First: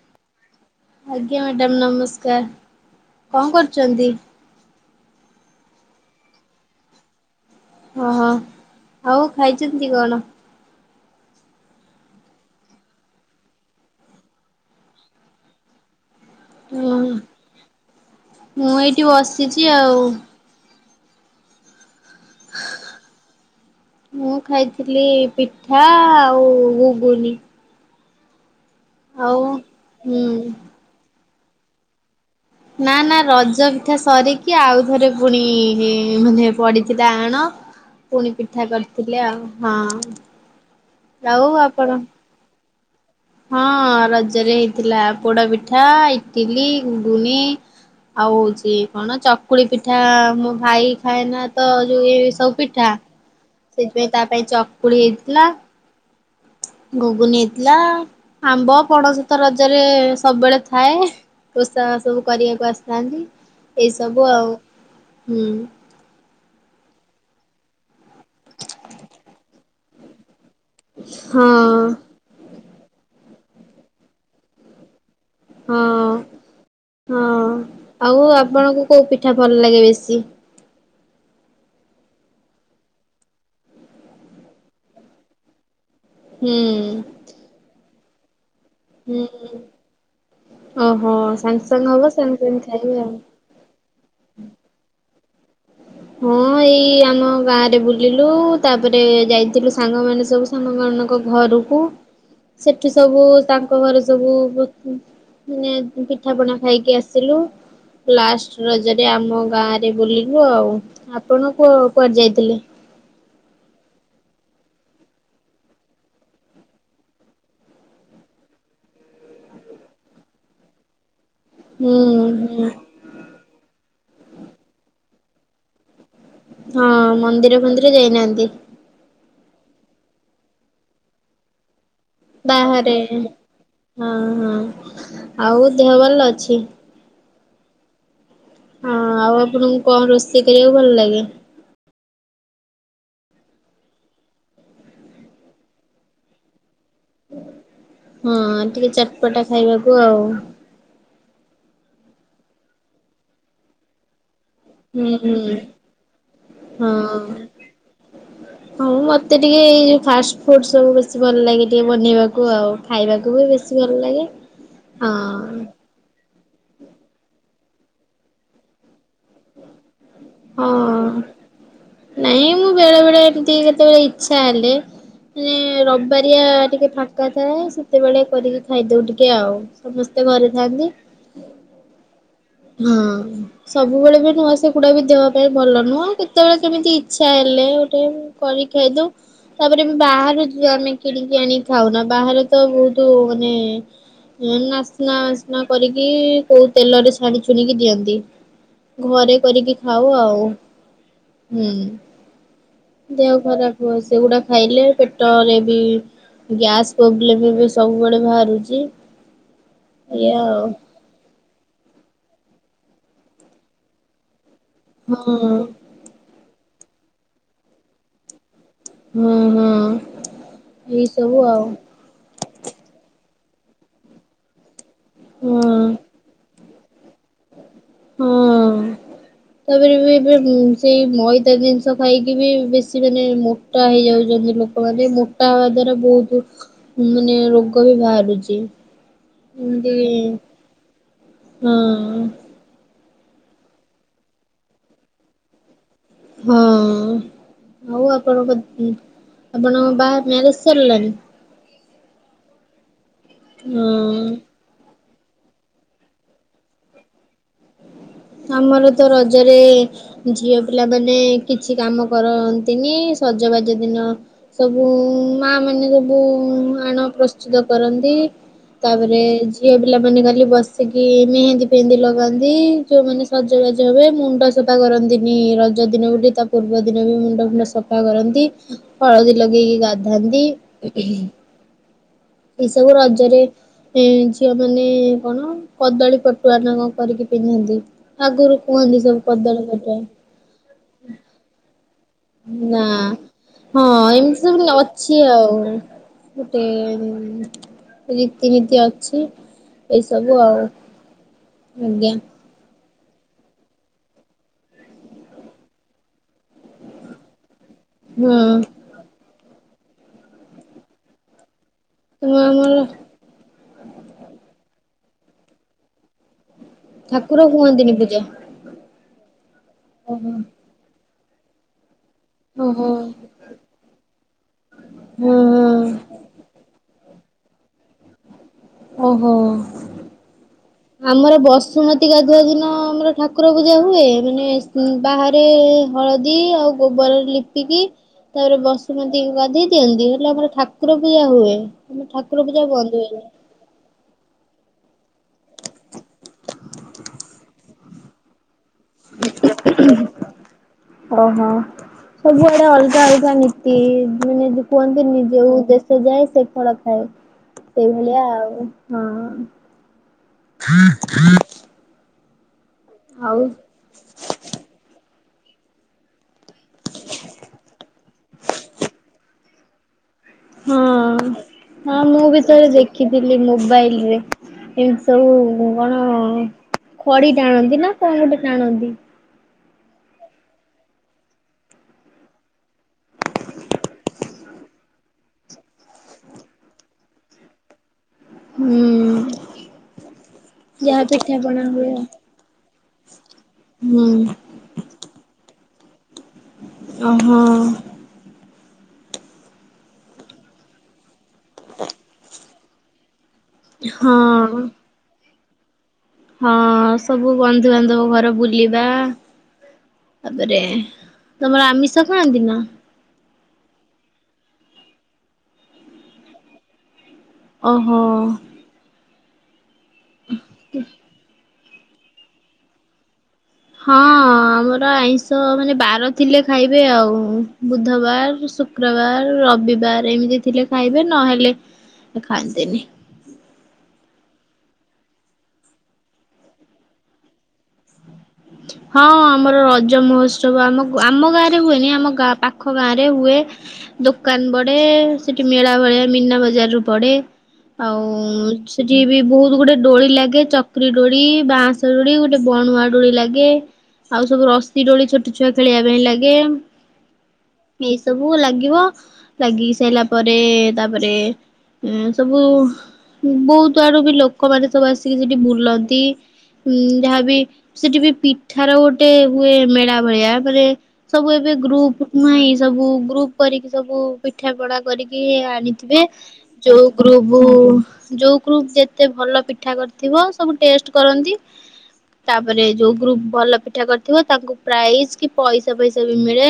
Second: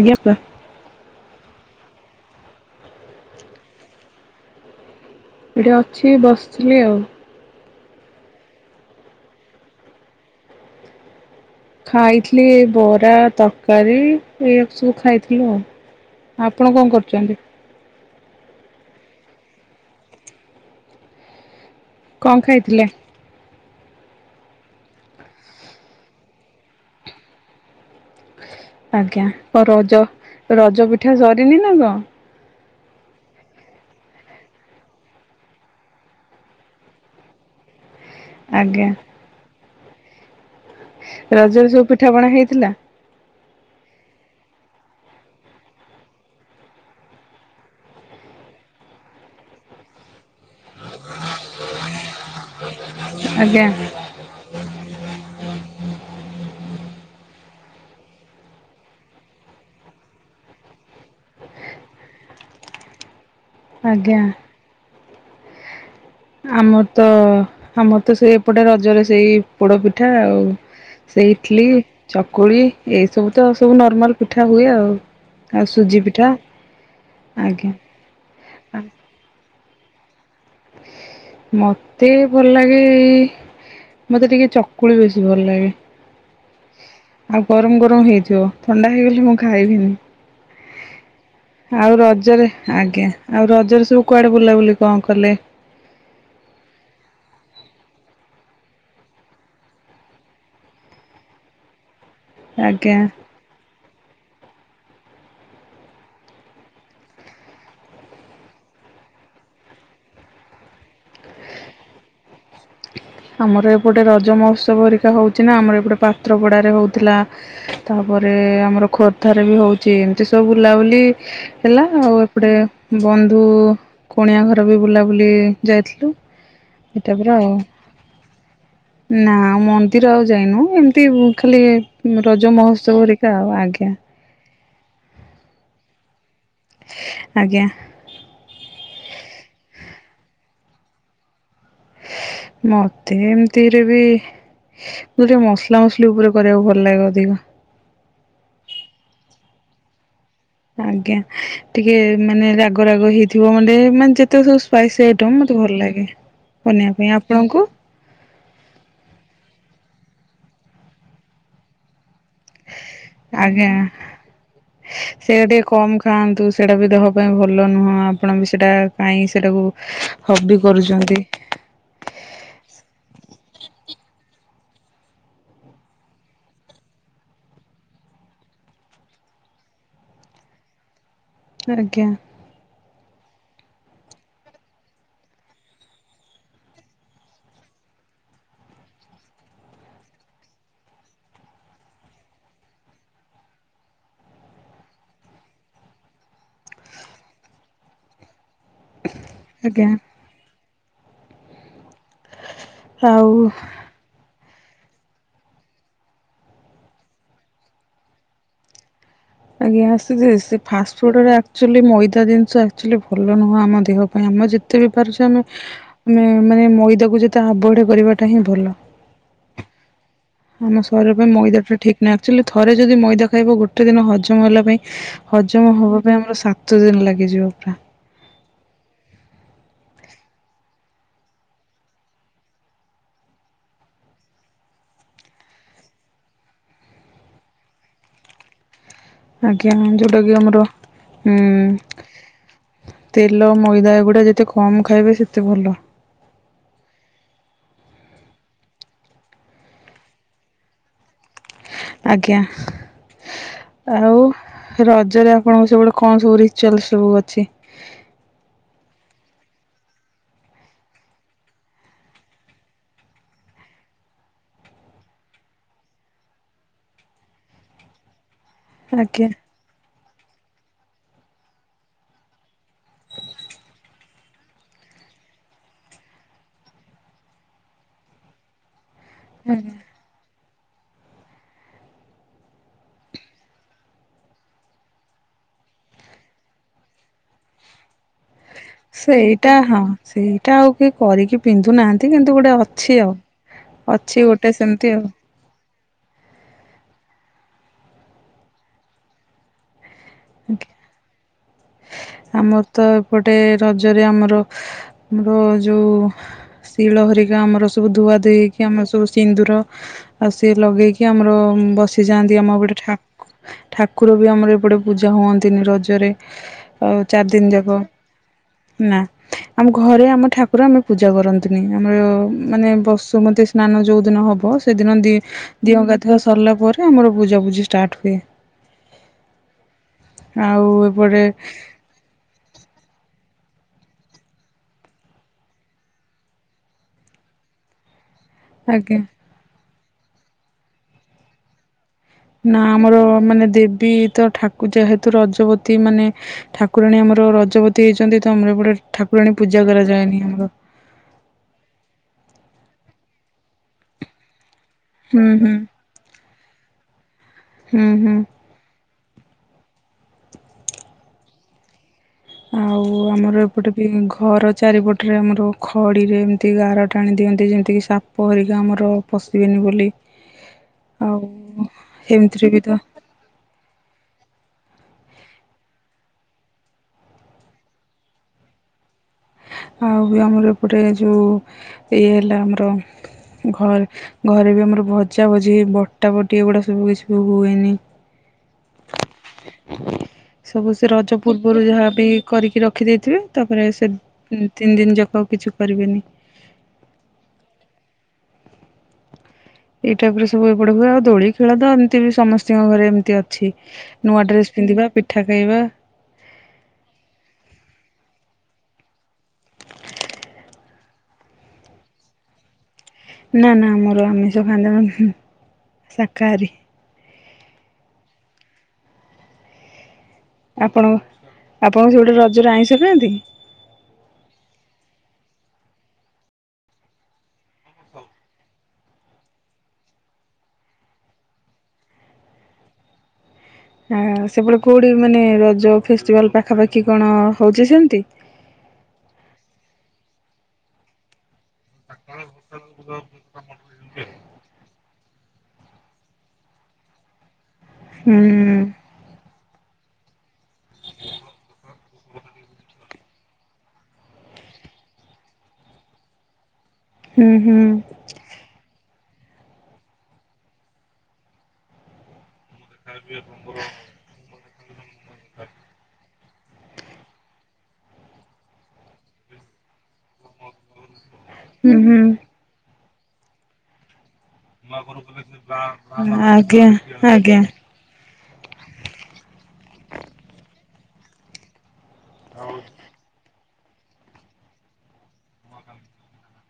ଆଜ୍ଞା ଆଜ୍ଞା ମ୍ୟାଡାମ ନମସ୍କାର କଣ କରୁଛନ୍ତି ଏଠି ଅଛି ବସିଥିଲି ଆଉ ଓହୋ ଆଉ ଖାଇଛନ୍ତି କଣ ଖାଇଥିଲି ବରା ତରକାରୀ ଏଇ ସବୁ ଖାଇଥିଲୁ ଆଉ ଆପଣ କଣ ହୁଁ କରୁଛନ୍ତି ମୁଁ ଏଇଠି ବସିଛି ଆଉ କଣ ଖାଇଥିଲେ ମୁଁ ଖାଇଥିଲି ପିଠା ଆଉ ଘୁଗୁନି। ଆଜ୍ଞା ଆଉ ରଜ ହୁଁ ରଜ ପିଠା ସରି ତିନ ନଗର [unintelligible] ନା ନା ରଜ ପିଠା ସରିକି ଆଉଥରେ ପୁଣି ମାନେ ପଡିଚି ତା ଆଣ ପୁଣି ପିଠା ଆଜ୍ଞା କରିଥିଲେ ଆଉ ହଁ ଆଉ ରଜରେ ସବୁ ଆପଣ ପିଠା ପଣା ହେଇଥିଲା? ହଁ ରଜରେ ହେଇଥିଲା ପୋଡା ପିଠା ଇଟିଲି ଘୁଗୁନି ଆଉ ହଉଛି କଣ ଚକୁଳି ପିଠା ମୋ ଭାଇ ଖାଏନା ତ ଯୋଉ ଏ ସବୁ ପିଠା ଆଜ୍ଞା ସେଥିପାଇଁ ତା ପାଇଁ ଚକୁଳି ହେଇଥିଲା ଘୁଗୁନି ହେଇଥିଲା ଆମ୍ବ ପଣସ ତ ରଜରେ ସବୁବେଳେ ଥାଏ ଓଷା ସବୁ କରିବାକୁ ଆସିଥାନ୍ତି। ଆଜ୍ଞା। ଏଇସବୁ ଆଉ ହୁଁ। ଆମର ତ ଆମର ତ ସେ ଏପଟେ ରଜରେ ସେଇ ପୋଡ ପିଠା ଆଉ ସେ ହଁ ଇଟଲି ଚକୁଳି ଏଇ ସବୁ ତ ସବୁ ନର୍ମାଲ ପିଠା ହୁଏ ଆଉ ଆଉ ହଁ ସୁଜି ପିଠା ହଁ ଆଜ୍ଞା। ଆଉ ଆପଣଙ୍କୁ କୋଉ ପିଠା ଭଲ ଲାଗେ ବେଶୀ ମତେ ଭଲ ଲାଗେ ମତେ ଟିକେ ଚକୁଳି ବେଶୀ ଭଲ ଲାଗେ। ହୁଁ। କଣ ହେଇଥିବ? ଥଣ୍ଡା ହେଇଗଲେ ମୁଁ ହୁଁ ଖାଇବିନି ଓହୋ ସାଙ୍ଗେ ସାଙ୍ଗେ ଆଉ ହବ ସାଙ୍ଗେ ରଜରେ ସାଙ୍ଗେ ଖାଇବେ ଆଜ୍ଞା ଆଉ ରଜରେ ସବୁ କୁଆଡେ ବୁଲାବୁଲି କଣ କଲେ? ହଁ ଏଇ ଆମ ଗାଁ ରେ ବୁଲିଲୁ ତାପରେ ଯାଇଥିଲୁ ସାଙ୍ଗମାନେ ସବୁ ସାଙ୍ଗ ମାନଙ୍କ ଘରକୁ ସେଠୁ ଆଜ୍ଞା ସବୁ ତାଙ୍କ ଘର ସବୁ ମାନେ ପିଠାପଣା ଖାଇକି ଆସିଲୁ ଲାଷ୍ଟ ରଜରେ ଆମ ଗାଁରେ ବୁଲିଲୁ ଆଉ। ଆପଣ କୁ କୁଆଡେ ଯାଇଥିଲେ? ଆମର ଏପଟେ ରଜ ମହୋତ୍ସବ ହେରିକା ହଉଛି ନା ଆମର ଏପଟେ ପାତ୍ରପଡାରେ ହଉଥିଲା ତାପରେ ଆମର ଖୋର୍ଦ୍ଧାରେ ବି ହଉଛି ଏମିତି ସବୁ ବୁଲାବୁଲି ହେଲା ହୁଁ ଆଉ ଏପଟେ ହୁଁ ବନ୍ଧୁ କୁଣିଆ ଘର ବି ବୁଲାବୁଲି ଯାଇଥିଲୁ। ହଁ ଏଟା ପୁରା ଆଉ। ମନ୍ଦିର ଫନ୍ଦି ଯାଇନାହାନ୍ତି। ନା ମନ୍ଦିର ଆଉ ଯାଇନୁ ଏମିତି ଖାଲି ରଜ ବାହାରେ ମହୋତ୍ସବ ହେରିକା ଆଉ ଆଜ୍ଞା। ହଁ ହଁ ଆଉ ଦେହଭଲ ଅଛି। ହଁ। ଆଜ୍ଞା। ହଁ ଆଉ ଆପଣଙ୍କୁ କଣ ରୋଷେଇ କରିବାକୁ ଭଲ ଲାଗେ। ମତେ ଏମିତିରେ ବି ଟିକେ ମସଲା ମସଲି ଉପରେ କରିବାକୁ ଭ ହଁ ଟିକେ ଚଟପଟା ଖାଇବାକୁ ଆଉ ଆଜ୍ଞା ଟିକେ ମାନେ ରାଗ ରାଗ ହେଇଥିବ ମାନେ ମାନେ ଯେତେ ସବୁ ସ୍ପାଇସି ହୁଁ ଆଇଟମ ହୁଁ। ମତେ ଭଲ ଲାଗେ ବନିବା ପାଇଁ ହଁ। ଆପଣଙ୍କୁ ହଁ ମତେ ଟିକେ ଏଇ ଯୋଉ ଫାଷ୍ଟ ଫୁଡ ସବୁ ବେଶୀ ଭଲ ଲାଗେ ଟିକେ ବନେଇବାକୁ ଆଉ। ଖାଇବାକୁ ବି ଆଜ୍ଞା ବେଶୀ ଭଲ ଲାଗେ ସେଇଟା ହଁ ଟିକେ କମ ଖାଆନ୍ତୁ ସେଇଟା ବି ଦେହ ପାଇଁ ଭଲ ଭଲ ନୁହଁ ଆପଣ ବି ସେଇଟା କାହିଁକି ସେଇଟାକୁ ହଁ ନାଇଁ ମୁଁ ବେଳେ ବେଳେ ଟିକେ କେତେବେଳେ ଇଚ୍ଛା ହେଲେ ମାନେ ରବାରିଆ ଟିକେ ଫାଙ୍କା ଥାଏ ସେତେବେଳେ କରିକି ଖାଇଦଉ ଟିକେ ଆଉ ସମସ୍ତେ ଘରେ ଥାନ୍ତି ଆଜ୍ଞା ହଁ ସବୁବେଳେ ବି ନୂଆ ସେଗୁଡା ବି ଦେବା ପାଇଁ ଭଲ ନୁହଁ କେତେବେଳେ କେମିତି ଇଚ୍ଛା ହେଲେ ଗୋଟେ କରିକି ଖାଇଦଉ ତାପରେ ବାହାରୁ ଆମେ କିଣିକି ଆଣି ଖାଉନା ବାହାରେ ତ ବହୁତ ମାନେ ନାସ୍ନା ଅସ୍ନା କରିକି କୋଉ ତେଲରେ ଛାଣି ଛୁଣିକି ଦିଅନ୍ତି ଘରେ କରିକି ଆଜ୍ଞା ଖାଉ ଆଉ ହୁଁ ଦେହ ଆଉ ଖରାପ ହୁଏ ସେଗୁଡାକ ଖାଇଲେ ପେଟରେ ବି ଗ୍ୟାସ ପ୍ରୋବ୍ଲେମ ଏବେ ସବୁବେଳେ ବାହାରୁଛି ଆଜ୍ଞା ଏଇଆ [unintelligible] ସେ ଆଉ ଫାଷ୍ଟ ଫୁଡ୍ ଗୁଡା ଆକ୍ଚୁଆଲି ମଇଦା ଜିନିଷ ଆକ୍ଚୁଆଲି ଭଲ ନୁହେଁ ଆମ ଦେହ ପାଇଁ ଆମ ଯେତେ ଏତେ ବି ପାରୁଛେ ହଁ ଆମେ ଆମେ ମାନେ ମଇଦାକୁ ଯେତେ ଆଭହେଡ୍ କରିବାଟା ହିଁ ଭଲ ହଁ ହଁ ଆମ ଏଇ ଶରୀର ପାଇଁ ସବୁ ମଇଦା ଆଉ ଟା ଠିକ୍ ନୁହେଁ ଆକ୍ଚୁଆଲି ଥରେ ଯଦି ମଇଦା [unintelligible] ଗୋଟେ ଦିନ ଗଛମହଲ ପାଇଁ ହଜମ ହଁ ହବା ପାଇଁ ଆମର ସା କେତେ ଦିନ ଲାଗେ ହଁ ତାପରେ ବି ଏବେ ସେଇ ମଇଦା ଜିନିଷ ଖାଇକି ବି ବେଶୀ ମାନେ ମୋଟା ହେଇଯାଉଛନ୍ତି ଲୋକମାନେ ମୋଟା ହବା ଦ୍ଵାରା ବହୁତ ମାନେ ରୋଗ ବି ବାହାରୁଛି ଆଜ୍ଞା ଏମିତି ଯୋଉଟାକି ଆମର ହୁଁ ହଁ ତେଲ ମଇଦା ଏଗୁଡା ଯେତେ କମ ଖାଇବେ ସେତେ ଭଲ ହଁ ଆଉ ଆପଣଙ୍କ ଆପଣଙ୍କ ବାହା ମ୍ୟାରେଜ ସାରିଲାଣି ଆଜ୍ଞା ଆଉ ହଁ। ରଜ ରଜରେ ଆପଣଙ୍କ ସେପଟେ କଣ ସବୁ ରିଚୁଆଲ ସବୁ ଅଛି ଆମର ତ ରଜରେ ଝିଅ ପିଲାମାନେ କିଛି କାମ କରନ୍ତିନି ସଜବାଜ ଦିନ ସବୁ ମା ମାନେ ସବୁ ଆଣ ପ୍ରସ୍ତୁତ କରନ୍ତି ତାପରେ ଆଜ୍ଞା। ଝିଅ ପିଲା ନେ କଲି ବସିକି ମେହେନ୍ଦୀ ଫେହନ୍ଦୀ ଲଗାନ୍ତି ଯୋଉ ମମାନେ ସଜବାଜ ହଏ ମୁଣ୍ଡ ସଫା କରନ୍ତିନି ରଜ ଦିନ ବୋଲି ତା ପୂର୍ବ ଦିନ ବି ମୁଣ୍ଡ ଫୁଣ୍ଡ ସଫା କରନ୍ତି ହଳଦୀ ଲଗେଇକି ଗାଧଥାନ୍ତି ଏସବୁ ରଜରେ ଝିଅ ମାନେ କଣ କଦଳୀ ପଟୁଆ ନା କଣ କରିକି ପିନ୍ଧନ୍ତି ଆଗରୁ କୁହନ୍ତି ସବୁ ସେଇଟା କଦଳୀ ହଁ ପଟୁଆ ସେଇଟା ଆଉ କିଏ କରିକି ପିନ୍ଧୁ ନାହାନ୍ତି ଏ କିନ୍ତୁ ଗୋଟେ ନା ଅଛି ଆଉ ହଁ ଅଛି ଏମିତି ଗୋଟେ ସବୁ ସେମତି ଆଉ ଅଛି ଗୋଟେ ରୀତିନୀତି ଅଛି ଏଇସବୁ ଆଉ ଆଜ୍ଞା ଆମର ତ ଏପଟେ ରଜରେ ଆମର ଆମର ଯେଉଁ ଶିଳହରିକା ଆମର ସବୁ ହଁ ଧୁଆଧୁୋଇଇକି ଆମର ସବୁ ସିନ୍ଦୁର ଆଉ ସିଏ ଲଗେଇକି ଆମର ବ ସେ ତମ ଯାଆନ୍ତି ଆମ ଗୋଟେ ଆମର ଠାକୁ ଠାକୁର ବି ଆମର ଏପଟେ ପୂଜା ହୁଅନ୍ତିନି ରଜରେ ଆଉ ଚାରି ଠାକୁର ଦିନ ଯାକ ହୁଅନ୍ତିନି ପୂଜା। ନା ଆମ ଘରେ ଆମ ଓହୋ ଠାକୁର ଆମେ ପୂଜା ପୂଜା କରନ୍ତିନି ଆମର ମାନେ ଓହୋ ବସୁମତୀ ସ୍ନାନ ଯୋଉ ଦିନ ହବ ସେଦିନ ଦି ହଁ ଦିଅ ହଁ ଗାଧିବା ସରିଲା ପରେ ଆମର ବୁଝାବୁଝଜି ଷ୍ଟାର୍ଟ ହୁଏ ଓହୋ ଆଉ ଏପଟେ ଆମର ବସୁମତୀ ଗାଧୁଅ ଦିନ ଆମର ଠାକୁର ପୂଜା ହୁଏ ମାନେ ବାହାରେ ହଳଦୀ ଆଉ ଗୋବରରେ ଲିପିକି ତାପରେ ଆଜ୍ଞା ବସୁମତୀଙ୍କ ଗଧି ଦିଅନ୍ତି ହେଲେ ଆମର ଠାକୁର ପଇୟା ହୁଏ ଆମ ଠାକୁର ନା ପୂଜା ବନ୍ଦ ଆମର ହୁଏନି। ମାନେ ଦେବୀ ତ ଠାକୁ ଯେହେତୁ ରଜପତୀ ମାନେ ଠାକୁରାଣୀ ଆମର ରଜପତୀ ହେଇଛନ୍ତି ତ ଆମର ଏ ଗଟେ ଓହୋ ସବୁଆଡା ଅଲ ଚା କାନି ମାନେ କୁହନ୍ତି ହୁଁ ହୁଁ ନିଜଉ ଦେଶ ଯାଏ ସେ ପଳ ଖଏ ହୁଁ ହୁଁ ସେଇଭଳିଆ ଆଉ ହଁ ଆଉ ଆମର ଆଉ ଏପଟେ ବି ଘର ଚାରିପଟରେ ଆମର ଆ ଖଡ଼ିରେ ଏମିତି ଗାର ଟାଣି ଦିଅନ୍ତି ଯେମିତିକି ସାପ ଧରିକି ଆମର ପଶିବେନି ବୋଲି ହଁ ଆଉ ହଁ ମୁଁ ବି ଏମିତିରେ ଥରେ ତ ଦେଖିଥିଲି ମୋବାଇଲ ରେ ଏମିତି ସବୁ କଣ ଖଡି ଟାଣନ୍ତି ନା କଣ ଗୋଟେ ଟାଣନ୍ତି ଆଉ ବି ଆମର ଏପଟେ ଯୋଉ ଇଏ ହେଲା ଆମର ଘରେ ଘରେ ବି ଆମର ଭଜା ଭଜି ବଟା ବଟି ଏଗୁଡା ସବୁ କିଛି ବି ହୁଏନି। ହୁଁ। ସବୁ ସେ ଯାହା ରଜ ପିଠା ପଣା ପୂର୍ବରୁ ହୁଏ ଯାହା ଆଉ। ବି କରିକି ରଖିଦେଇଥିବେ ତାପରେ ସେ ହୁଁ ତିନି ଦିନ ଜା କିଛି କରିବେନି। ଓ ହୋ ଏଇ ଟାଇପର ସବୁ ଏଇ ପେଟ ହୁଏ ଆଉ ଦୋଳି ଖେଳ ତ ଏମିତି ବି ସମସ୍ତେ [inaudible] ନୂଆ ଡ୍ରେସ ହଁ। ପିନ୍ଧିବା ପିଠା [unintelligible] ହଁ ସବୁ ବନ୍ଧୁବାନ୍ଧବ ଘର ବୁଲିବା ତାପରେ ତମର ଆମିଷ ଖାଆନ୍ତି ନା। ନା ନା ଆମର ଆମିଷ ଖାଆନ୍ତିନି ଶାକାହାରୀ। ଓହୋ। ଆପଣ ଆପଣ ସେ ଗୋଟେ ରଜରେ ଆଇଁଷ ଖାଆନ୍ତି। ହଁ ଆମର ଆଇଁଷ ମାନେ ବାର ଥିଲେ ଖାଇବେ ଆଉ ବୁଧବାର ଶୁକ୍ରବାର ରବିବାର ଏମିତି ଥିଲେ ଖାଇବେ ନହେଲେ ଖାଆନ୍ତିନି। ଆ ସେପଟେ କୋଉଠି ମାନେ ରଜ ଫେଷ୍ଭାଲ ପାଖାପାଖି କଣ ହଉଛି ସେମିତି। ହଁ ଆମର ରଜ ମହୋତ୍ସବ ଆମ ଆମ ଗାଁ। ହୁଏନି ଆମ ଗାଁ ପାଖ ଗାଁ ରେ ହୁଏ ଦୋକାନ ବଡେ। ସେଠି ମେଳା ଭଳିଆ ମୀନ ବଜାର ରୁ ପଡେ। ଆଉ ହୁଁ ସେଠି ବି ବହୁତ ଗୋଟେ ଡୋଳି ଲାଗେ ଚକି ଡୋଳି ବାଁଶ ଡୋଳି ଗୋଟେ ବଣୁଆ ଡୋଳି ଲାଗେ। ଆଉ ସବୁ ରଶି ଡୋଳି ଛୋଟ ଛୁଆ ଖେଳିବା ପାଇଁ ଲାଗେ। ହୁଁ ହୁଁ ଏଇ ସବୁ ଲାଗିବ। ଲାଗି ସାରିଲା ପରେ ତାପରେ ଊଁ ସବୁ ବହୁତ ଆଡୁ ବି ଲୋକ କ [unintelligible] ସବୁ ଆସିକି ସେଠି ବୁଲନ୍ତି ଉଁ ଯାହାବି ସେଠି ବି ପିଠାର ଗୋଟେ ହୁଏ ମେଳା ଭଳିଆପରେ ସବୁ ଏବେ ହୁଁ ଗ୍ରୁପ ହୁଁ। ନଁ ସବୁ ଗ୍ରୁପ କରିକି ସବୁ ପିଠା ପଣା କରିକି ଆଣିଥିବେ ଆଜ୍ଞା ଯୋଉ ଗ୍ରୁପ ଆଜ୍ଞା ଯୋଉ ଗ୍ରପ ଯେତେ ଭଲ ପିଠା କରିଥିବ ସବୁ ଟେଷ୍ଟ କରନ୍ତି ତାପରେ ଯୋଉ ଭଲ ପିଠା କରିଥିବ ତାଙ୍କୁ ପ୍ରାଇଜ କି ପଇସା ପଇସା ବି ମିଳେ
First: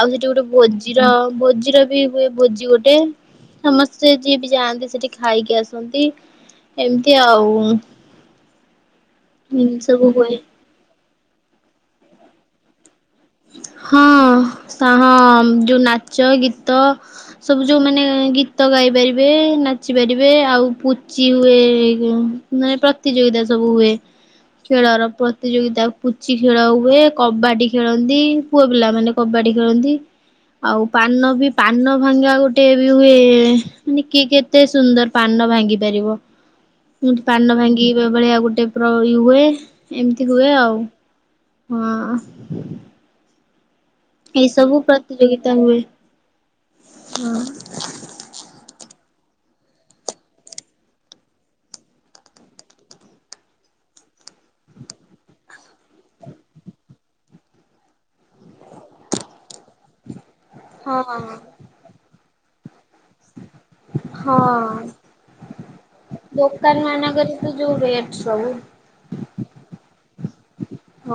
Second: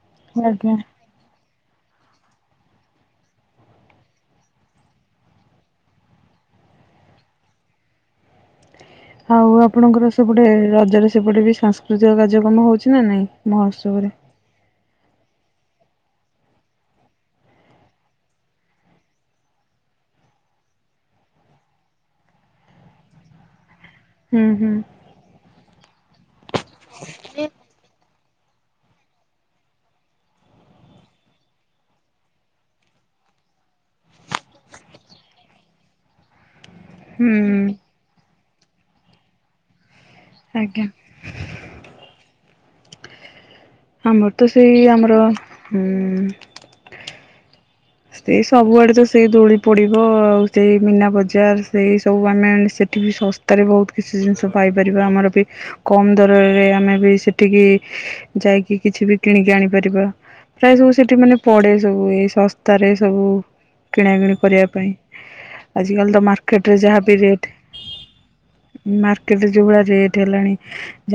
ଆଉ ସେଠି ଗୋଟେ ଆଜ୍ଞା। ଭୋଜିର ଭୋଜ ଜିର ବି ହୁଏ ଭୋଜି ଗୋଟେ ସମସ୍ତେ ଯିଏ ବି ଯାଆନ୍ତି ସେଠି ଖାଇକି ଆସନ୍ତି ଏମତି ଆଉ। ଆଉ ଏମିତି ସବୁ ଆପଣଙ୍କର ହୁଏ ସେପଟେ ରଜରେ ସେ ସେପଟେ ବି ସାଂସ୍କୃତିକ କାର୍ଯ୍ୟକ୍ରମ ହଉଛି। ନା ନାଇଁ ହଁ ମହୋତ୍ସବରେ। ହଁ ଯୋଉ ନାଚ ଗୀତ ସବୁ ଯୋଉମାନେ ଗୀତ ଗାଇ ପାରିବେ ନାଚି ପାରିବେ ଆଉ ପୁଚି ହୁଏ ମାନେ ପ୍ରତିଯୋଗିତା ସବୁ ହୁଏ। ହୁଁ ହୁଁ ଖେଳର ପ୍ରତିଯୋଗିତା ପୁଚି ଖେଳ ହୁଏ କବାଡି ଖେଳ ନ୍ତୀ ପୁଅ ପିଲା ମାନେ କବାଡି ଖେଳନ୍ତି ଆଉ ପାନ ବି ପାନ ଭାଙ୍ଗିବା ଗୋଟେ ବି ହୁଏ ମାନେ କି କେତେ ସୁନ୍ଦର ପାନ ଭାଙ୍ଗି ପାରିବ। ମୁଁ ପାନ ହୁଁ ଭାଙ୍ଗିବା ବା ଭଳିଆ ଗୋ ଟେପ୍ରୋରି ହୁଏ। ଏମିତି ହୁଏ ଆଉ। ଆଜ୍ଞା ହଁ। ଆମର ଏଇ ତ ସବୁ ସେଇ ଆମର ପ୍ରତିଯୋଗିତା ହୁଏ ହୁଁ। ହଁ। ସେଇ ସବୁଆଡେ ତ ସେଇ ଦୋଳି ପଡିବ ଆଉ ସେଇ ମିନା ବଜାର ସେଇ ସବୁ ଆମେ ମାନେ ସେଠି ବି ଶସ୍ତାରେ ବହୁତ କିଛି ଜିନିଷ ପାଇପାରିବା ଆମର ବି କମ ଦରରେ ଆମେ ବି ସେଠିକି ଯାଇ। କି କିଛି ବି କିଣିକି ଆଣିପାରିବ ପ୍ରାୟ ସବୁ ହଁ ସେଠି ମାନେ ପଡେ ସବୁ ଏଇ ସ ତାରେ। ସବୁ କିଣାକିଣି କରିବା ପାଇଁ ହଁ ଆଜିକାଲି ତ ମାର୍କେଟରେ ଦୋକାନ ଯାହାବି ମାନଙ୍କରେ ରେଟ୍ ତ ଯୋଉ ରେଟ୍ ସବୁ ମାର୍କେଟରେ ଯଉଭଳିଆ ରେଟ୍। ହେଲାଣି।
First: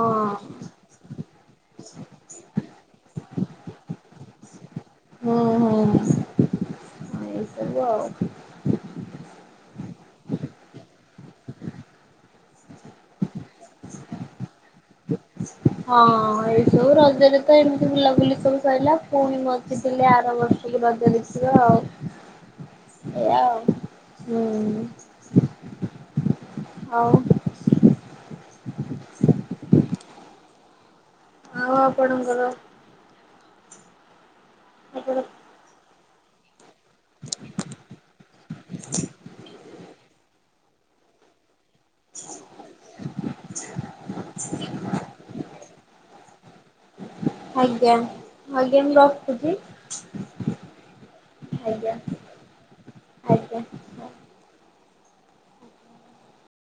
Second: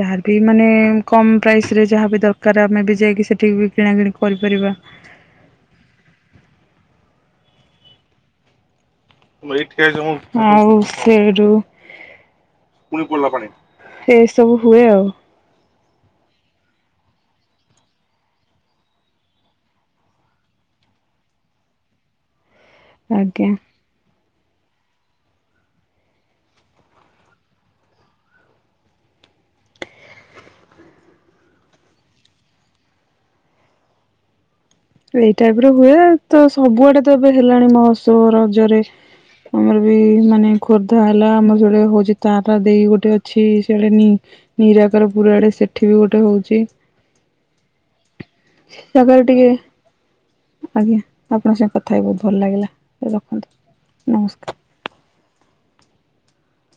ଯାହାର ବି ମାନେ କମ ପ୍ରାଇସ ରେ ଯାହା ବି ଦରକାର। ଆମେ ବି ଯାଇକି ସେଠିକି ବି କିଣାକିଣି କରିପାରିବା। ହୁଁ ହୁଁ ହଁ ଏଇସବୁ ଆଉ। ଆଉ ସେଇଠୁ। ଏସବୁ ହୁଏ ଆଉ। ହଁ ଏଇ ସବୁ ରଜରେ ତ ଏମିତି ବୁଲାବୁଲି ସବୁ ସରିଲା ପୁଣି ବଞ୍ଚିଥିଲେ ଆର ବର୍ଷ କୁ ରଜ ଦେଖିବା ଆଉ। ଏଇଆ ଆଜ୍ଞା। ଆଉ। ହୁଁ ଆଉ [inaudible] ଆଉ ଆପଣଙ୍କର ଆପଣ ଏଇ ଟାଈପ୍ ର ହୁଏ। ତ ସବୁଆଡ଼େ ତ ଏବେ ହେଲାଣି ମହୋତ୍ସବ ରଜରେ ଆମର ବି ମାନେ ଖୋର୍ଦ୍ଧା ହେଲା ଆମ ଯୋଡେ ହଉଛି ତାରା ଦେଇ ଗୋଟେ ଅଛି ସିଆଡ଼େ ନି ନିରାକାର ପୁର ଆଡେ ସେଠି ବି ଗୋଟେ ହଉଛି ଆଜ୍ଞା ସେ ଆଜ୍ଞା ମୁଁ ଜାଗାରେ ଟିକେ ରଖୁଛି ଆଜ୍ଞା ଆପଣଙ୍କ ସାଙ୍ଗେ ଆଜ୍ଞା କଥା ହେଇ ବହୁତ ଭଲ ଲାଗିଲା ଏବେ ଆଜ୍ଞା। ରଖନ୍ତୁ ନମସ୍କାର।